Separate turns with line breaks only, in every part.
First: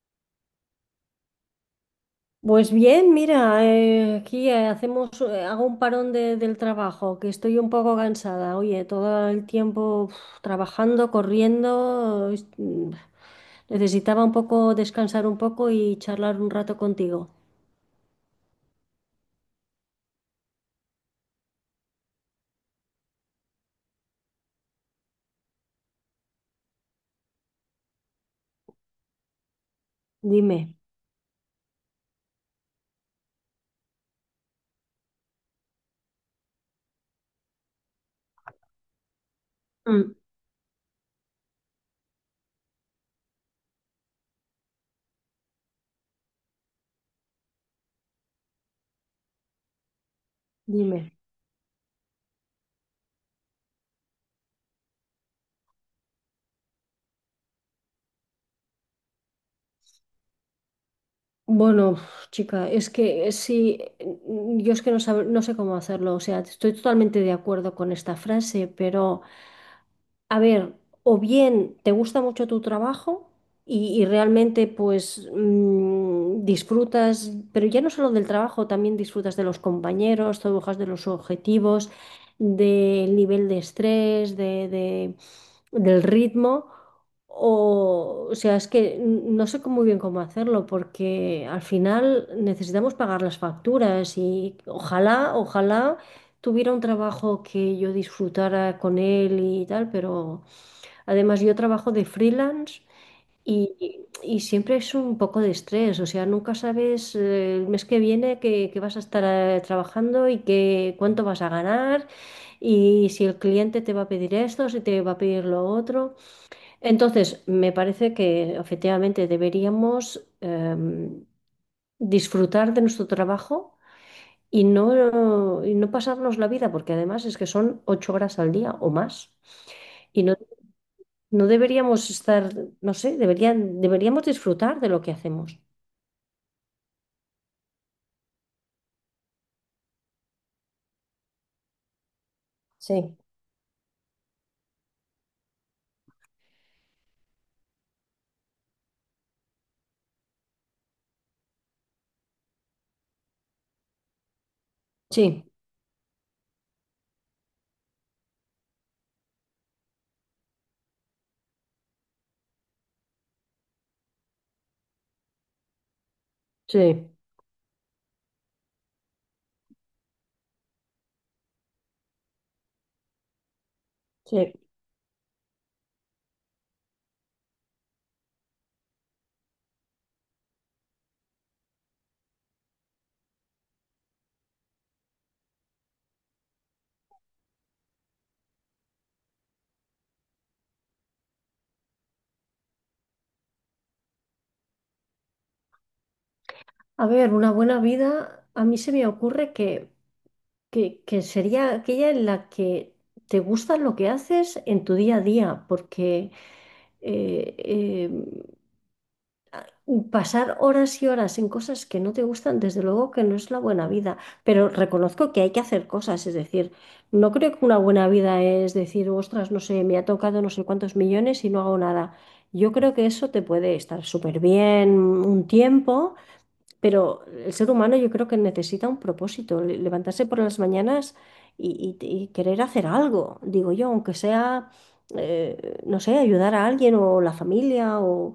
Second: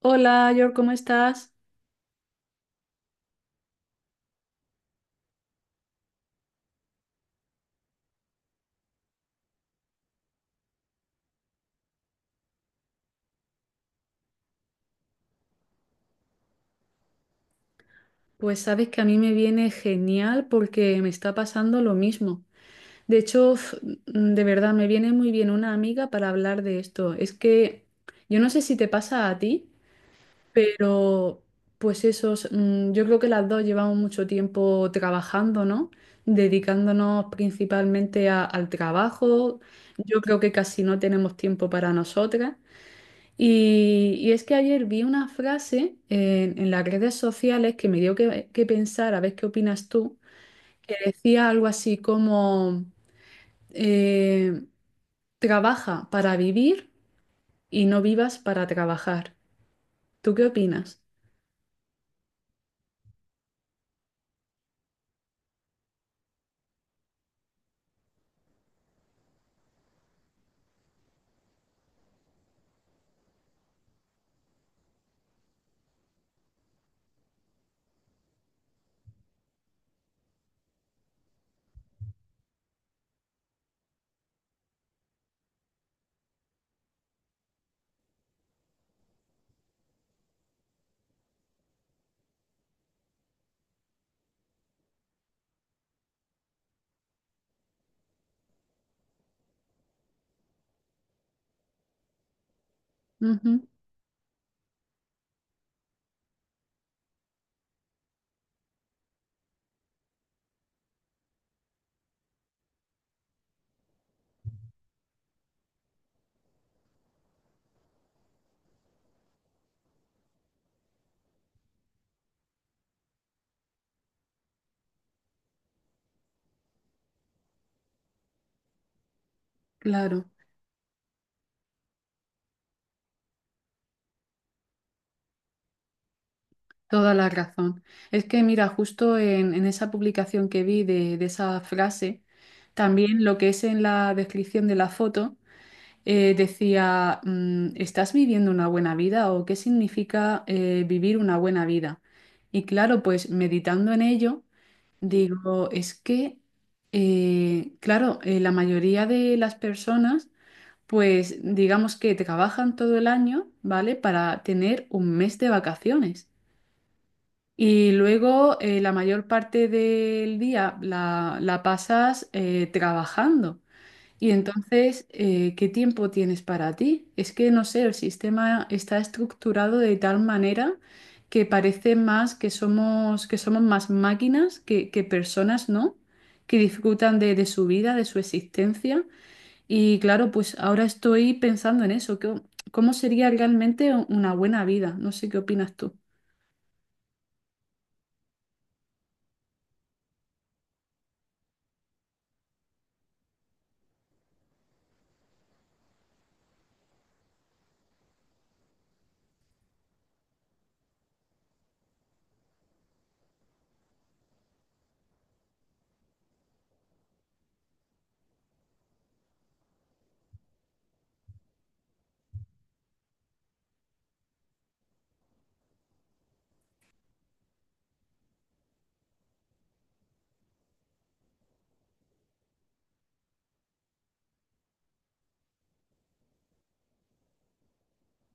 Hola, York, ¿cómo estás?
Pues bien, mira, aquí hago un parón del trabajo, que estoy un poco cansada. Oye, todo el tiempo uf, trabajando, corriendo, necesitaba un poco descansar un poco y charlar un rato contigo.
Pues sabes que a mí me viene genial porque me está pasando lo mismo. De hecho, de verdad, me viene muy bien una amiga para hablar de esto. Es que yo no sé si te pasa a ti,
Dime.
pero pues yo creo que las dos llevamos mucho tiempo trabajando, ¿no? Dedicándonos principalmente al trabajo.
Mm.
Yo creo que casi no tenemos tiempo para nosotras. Y es que ayer vi una frase en las redes sociales que me dio que pensar, a ver qué opinas tú, que
Dime.
decía algo así como, eh, trabaja para vivir y no vivas para trabajar. ¿Tú qué opinas?
Bueno, uf, chica, es que sí, yo es que no sé cómo hacerlo. O sea, estoy totalmente de acuerdo con esta frase, pero a ver, o bien te gusta mucho tu trabajo y, realmente pues disfrutas, pero ya no solo del trabajo, también disfrutas de los compañeros, te bajas de los objetivos, del nivel de estrés, del ritmo. O sea, es que no sé cómo, muy bien cómo hacerlo porque al final necesitamos pagar las facturas y ojalá, ojalá tuviera un trabajo que yo disfrutara con él y tal, pero además yo trabajo de freelance
Ujú,
y, siempre es un poco de estrés, o sea, nunca sabes el mes que viene que vas a estar trabajando y que, cuánto vas a ganar y si el cliente te va a pedir esto, si te va a pedir lo otro. Entonces, me parece que efectivamente deberíamos disfrutar de nuestro trabajo y no pasarnos la vida, porque además es que son ocho horas al día o más. Y
claro,
no, no deberíamos estar, no sé, deberíamos disfrutar de lo que hacemos.
toda la razón. Es que mira, justo en esa publicación que vi de esa frase,
Sí.
también lo que es en la descripción de la foto. Decía, ¿estás viviendo una buena vida o qué significa vivir una buena vida? Y claro, pues meditando en ello,
Sí,
digo, es que, claro, la mayoría de las personas, pues digamos que trabajan todo el año, ¿vale? Para tener un mes de vacaciones.
sí.
Y luego la mayor parte del día la pasas trabajando. Y
Sí.
entonces, ¿qué tiempo tienes para ti? Es que no sé, el sistema está estructurado de tal manera que parece más que somos más máquinas que personas, ¿no? Que disfrutan de su vida, de su existencia. Y claro, pues ahora estoy pensando en eso, ¿cómo sería realmente una buena vida? No sé qué opinas tú.
A ver, una buena vida, a mí se me ocurre que, que sería aquella en la que te gusta lo que haces en tu día a día, porque eh, pasar horas y horas en cosas que no te gustan, desde luego que no es la buena vida, pero reconozco que hay que hacer cosas, es decir, no creo que una buena vida es decir, ostras, no sé, me ha tocado no sé cuántos millones y no hago nada. Yo creo que eso te puede estar súper bien un tiempo, pero el ser humano yo creo que necesita un propósito, levantarse por las mañanas y, y querer hacer algo, digo yo, aunque sea, no sé, ayudar a alguien o la familia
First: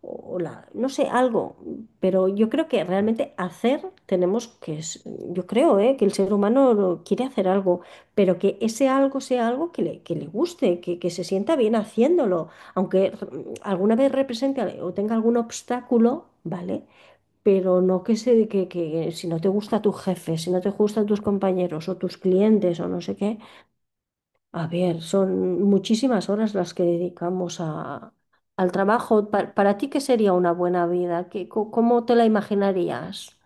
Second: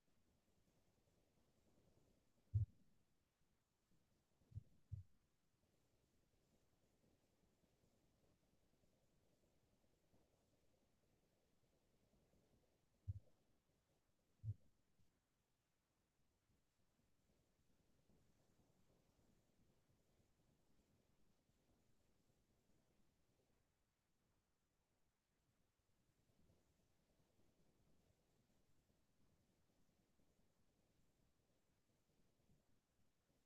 o la, no sé, algo. Pero yo creo que realmente hacer tenemos que, yo creo, que el ser humano quiere hacer algo, pero que ese algo sea algo que le guste, que se sienta bien haciéndolo, aunque alguna vez represente o tenga algún obstáculo, ¿vale? Pero no que se, que si no te gusta tu jefe, si no te gustan tus compañeros o tus clientes o no sé qué, a ver, son muchísimas horas las que dedicamos a, al trabajo. Para ti, ¿qué sería una buena vida? ¿Qué, cómo te la imaginarías?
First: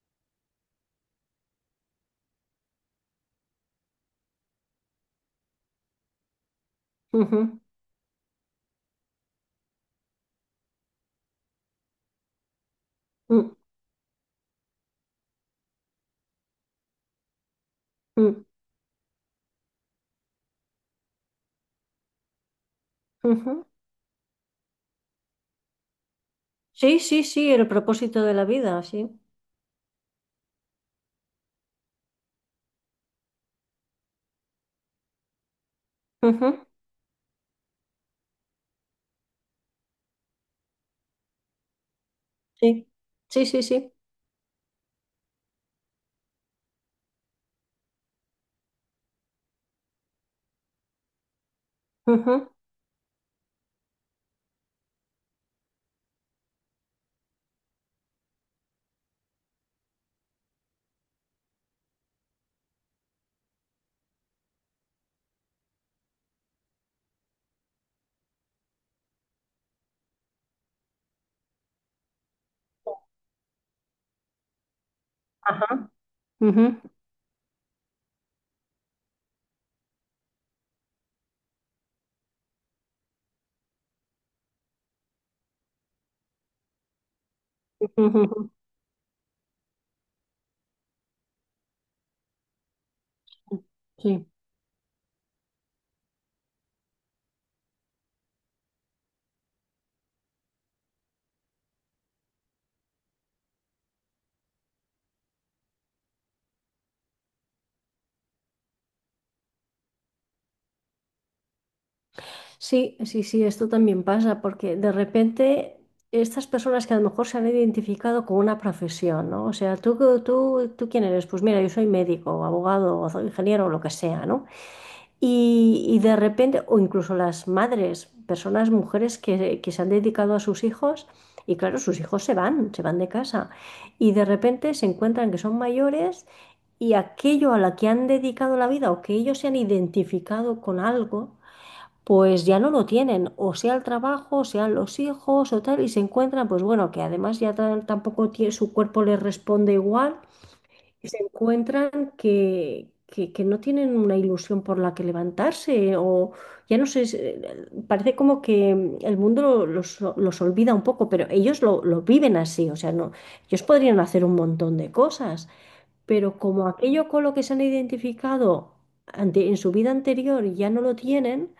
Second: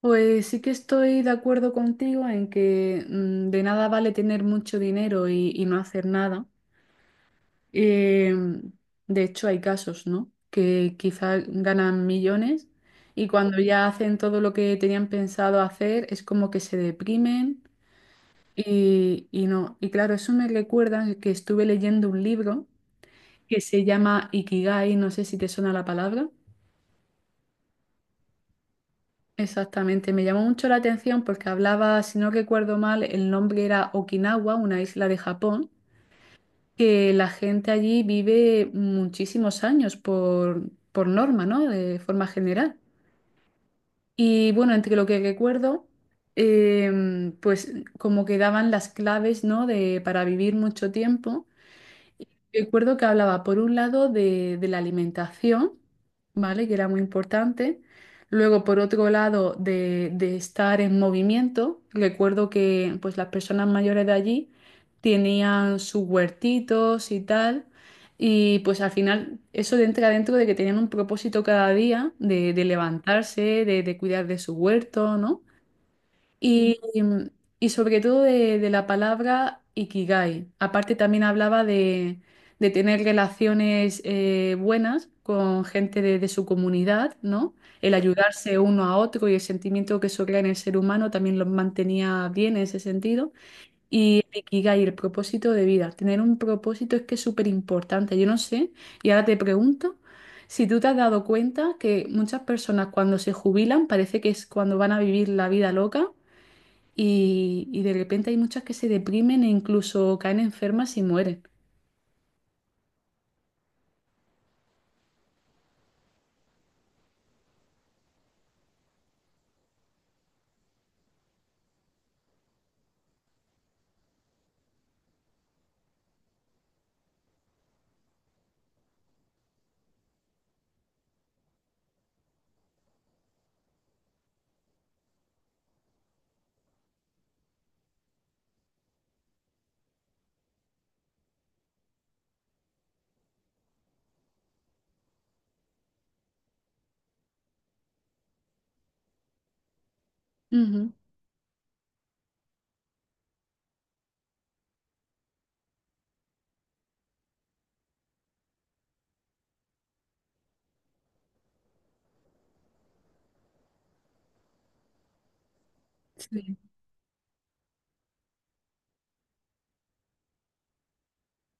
Pues sí que estoy de acuerdo contigo en que de nada vale tener mucho dinero y no hacer nada.
Ujú.
Eh, de hecho, hay casos, ¿no? Que quizás ganan millones y
Mm.
cuando ya hacen todo lo que tenían pensado hacer, es como que se deprimen
Mm.
y no. Y claro, eso me recuerda que estuve leyendo un libro que
Ujú.
se llama Ikigai, no sé si te suena la palabra.
Sí, sí, sí, el propósito de la vida, sí.
Exactamente, me llamó mucho la atención porque hablaba, si no recuerdo mal, el nombre era Okinawa, una isla de Japón,
Ujú.
que la gente allí vive muchísimos años por norma, ¿no? De forma general.
Sí, sí, sí, sí.
Y bueno, entre lo que recuerdo, pues como que daban las claves, ¿no? De, para vivir mucho tiempo.
Ujú.
Recuerdo que hablaba por un lado de la alimentación, ¿vale? Que era muy importante. Luego, por otro lado, de estar en movimiento. Recuerdo que pues, las personas mayores de allí tenían sus huertitos y tal. Y pues al final eso entra dentro de que tenían un propósito cada día de levantarse, de cuidar de su huerto, ¿no?
Ajá.
Y,
Ujú,
mm, y sobre todo de la palabra ikigai. Aparte también hablaba de tener relaciones buenas con gente de su comunidad, ¿no? El
ujú, ujú,
ayudarse uno a otro y el sentimiento que eso crea en el ser humano también lo mantenía bien en ese sentido.
ujú.
Y
Sí.
el ikigai, el propósito de vida. Tener un propósito es que es súper importante. Yo no sé, y ahora te pregunto. Si tú te has dado cuenta que muchas personas cuando se jubilan parece que es cuando van a vivir la vida loca, y de repente hay muchas que se deprimen e incluso caen enfermas y mueren.
Sí, sí, sí, esto también pasa, porque de repente estas personas que a lo mejor se han identificado con una profesión, ¿no? O sea, ¿tú, tú, tú quién eres? Pues mira, yo soy médico, o abogado, o soy ingeniero, o lo que sea, ¿no? Y, de repente, o incluso las madres, personas, mujeres que, se han dedicado a sus hijos, y claro, sus hijos se van de casa, y de repente se encuentran que son mayores y aquello a la que han dedicado la vida o que ellos se han identificado con algo pues ya no lo tienen, o sea el trabajo, o sean los hijos o tal, y se encuentran, pues bueno, que además ya tampoco su cuerpo les responde igual,
Ujú.
y se encuentran que, que no tienen una ilusión por la que levantarse, o ya no sé, parece como que el mundo los, olvida un poco, pero ellos lo, viven así, o sea, no, ellos podrían hacer un montón de cosas, pero
Sí,
como aquello con lo que se han identificado en su vida anterior ya no lo tienen,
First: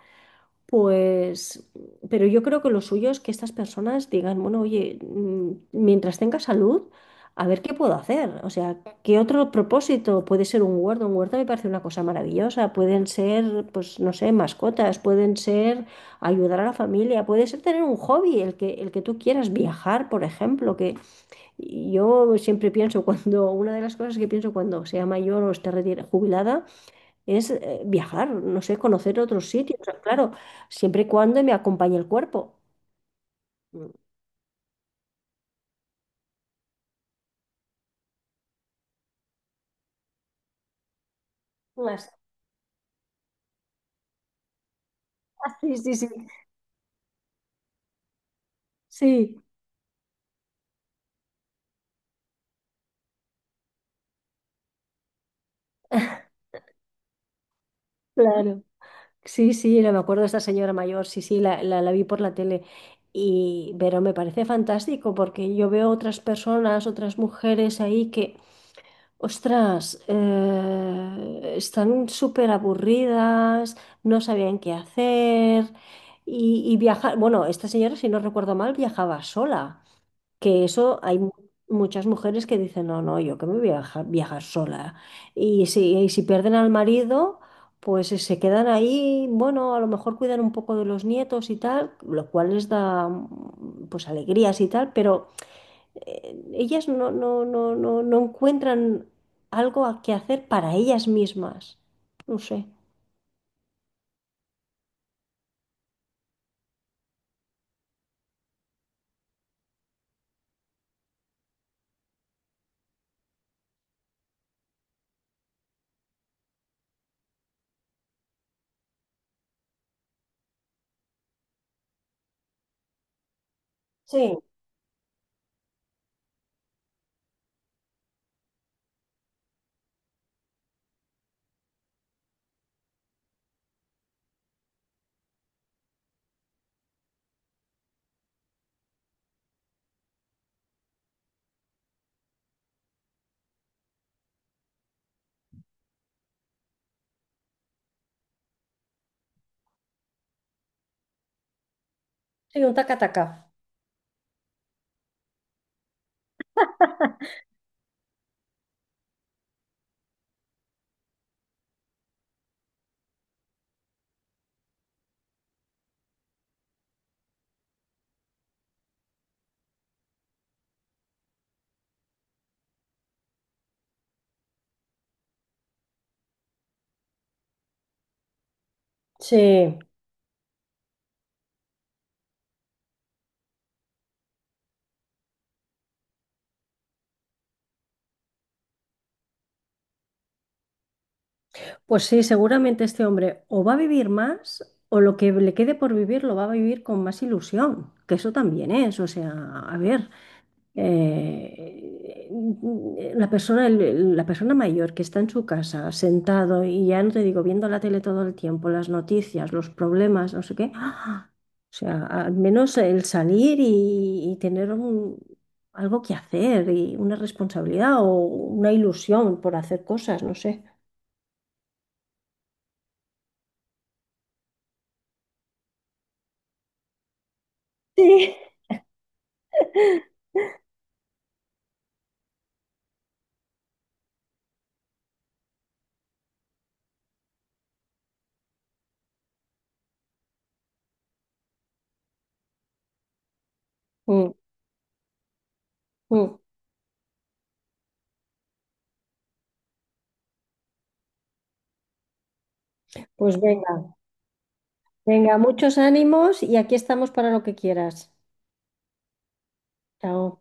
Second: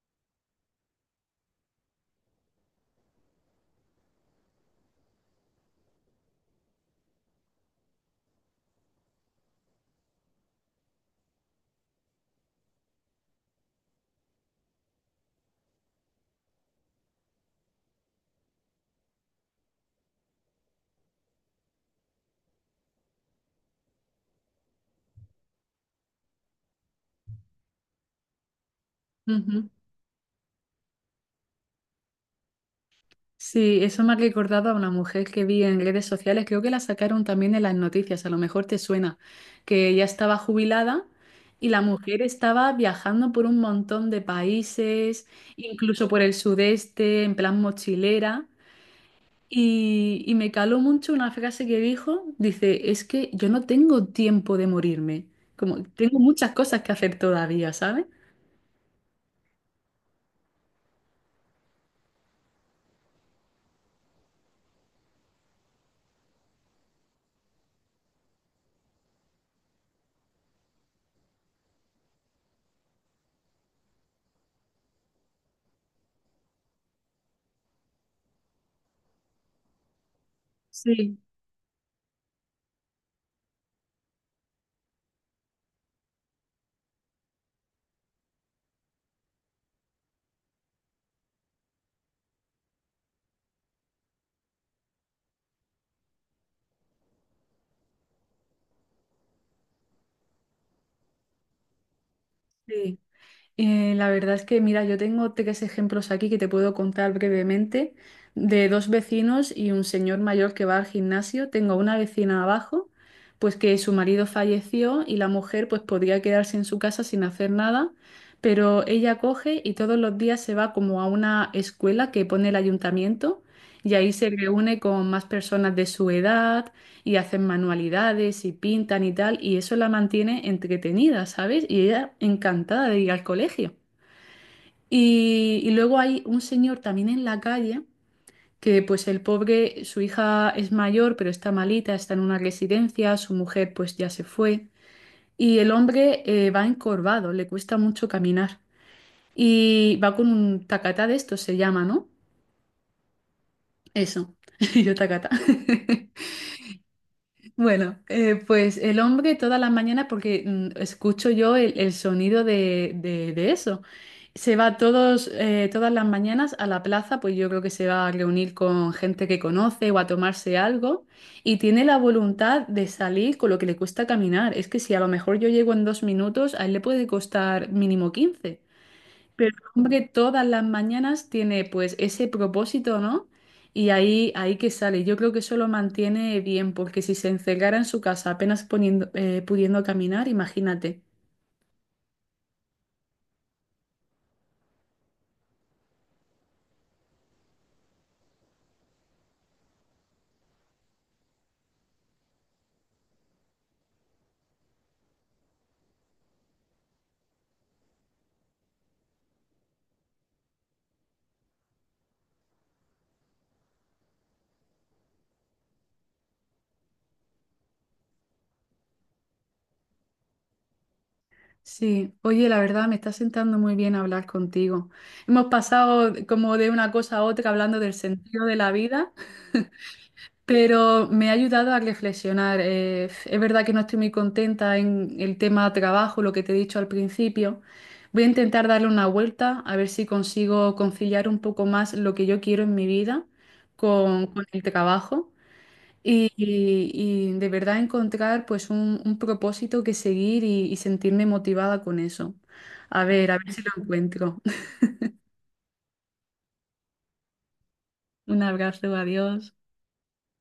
pues, pero yo creo que lo suyo es que estas personas digan, bueno, oye, mientras tenga salud, a ver qué puedo hacer. O sea, ¿qué otro propósito? Puede ser un huerto. Un huerto me parece una cosa maravillosa. Pueden ser, pues, no sé, mascotas, pueden ser ayudar a la familia, puede ser tener un hobby, el que tú quieras, viajar, por ejemplo, que yo siempre pienso cuando, una de las cosas que pienso cuando sea mayor o esté jubilada, es viajar, no sé, conocer otros
ujú.
sitios, claro, siempre y cuando me acompañe el cuerpo.
Sí,
Mm.
eso me ha recordado a una mujer que vi en redes sociales, creo que la sacaron también en las noticias, a lo mejor te suena, que ya estaba jubilada y la
Las-
mujer estaba viajando por un montón de países,
Sí, sí,
incluso
sí,
por el sudeste, en plan mochilera.
sí,
Y me caló mucho una frase que dijo, dice, es que yo no tengo tiempo de morirme, como tengo muchas cosas que hacer todavía, ¿sabes?
claro. Sí, sí, no me acuerdo de esta señora mayor, sí, sí, la, la vi por la tele. Y, pero me parece fantástico porque yo veo otras personas, otras mujeres ahí que, ostras, están súper aburridas, no sabían qué hacer y, viajar. Bueno, esta señora, si no recuerdo mal, viajaba sola. Que eso
Sí.
hay muchas mujeres que dicen, no, no, yo que me voy a viajar, viajar sola. Y si pierden al marido, pues se quedan ahí, bueno, a lo mejor cuidan un poco de los nietos y tal, lo cual les da pues alegrías y tal, pero ellas no, no, no, no, no encuentran algo a que hacer para ellas mismas. No sé.
Sí. La verdad es que, mira, yo tengo tres ejemplos aquí que te puedo contar brevemente de dos vecinos y un señor mayor que va al gimnasio. Tengo una vecina abajo, pues que su marido falleció y la mujer pues podría quedarse en su casa sin hacer nada, pero ella coge y todos los días se va como a una escuela que pone el ayuntamiento y ahí se
Sí,
reúne con más personas de su edad y hacen manualidades y pintan y tal, y eso la mantiene entretenida, ¿sabes? Y ella encantada de ir al colegio. Y luego hay un señor también en la calle que pues el pobre, su hija es mayor, pero está malita, está en una residencia, su mujer pues ya se fue, y el hombre va encorvado, le cuesta mucho caminar, y va con un tacatá de estos, se llama, ¿no?
sí, un taca-taca.
Eso, yo tacatá. Bueno, pues el hombre toda la mañana, porque escucho yo el sonido de eso. Se va todas las mañanas a la plaza, pues yo creo que se va a reunir con gente que conoce o a tomarse algo y tiene la voluntad de salir con lo que le cuesta caminar. Es que si a lo mejor yo llego en 2 minutos, a él le puede costar mínimo 15. Pero el
Sí.
hombre todas las mañanas tiene pues ese propósito, ¿no? Y ahí, ahí que sale. Yo creo que eso lo mantiene bien, porque si se encerrara en su casa apenas poniendo, pudiendo caminar, imagínate.
Pues sí, seguramente este hombre o va a vivir más o lo que le quede por vivir lo va a vivir con más ilusión, que eso también es, o sea, a ver, eh, la persona, la persona mayor que está en su casa sentado y ya no te digo, viendo la tele todo el tiempo, las noticias, los problemas, no sé qué, ¡ah! O sea, al menos el salir y tener un, algo que hacer y una responsabilidad o una ilusión por hacer cosas, no sé.
Sí, oye, la verdad me está sentando muy bien hablar contigo. Hemos pasado como de una cosa a otra hablando del
Sí.
sentido de la vida. Pero me ha ayudado a reflexionar. Es verdad que no estoy muy contenta en el tema trabajo, lo que te he dicho al principio. Voy a intentar darle una vuelta, a ver si consigo conciliar un poco más lo que yo quiero en mi vida con,
Mm.
con el trabajo y,
Mm.
y- y de verdad encontrar pues un propósito que seguir y sentirme motivada con eso. A
Pues
ver si lo
venga,
encuentro.
venga, muchos ánimos y aquí estamos para lo que quieras.
Un abrazo, adiós.
Chao.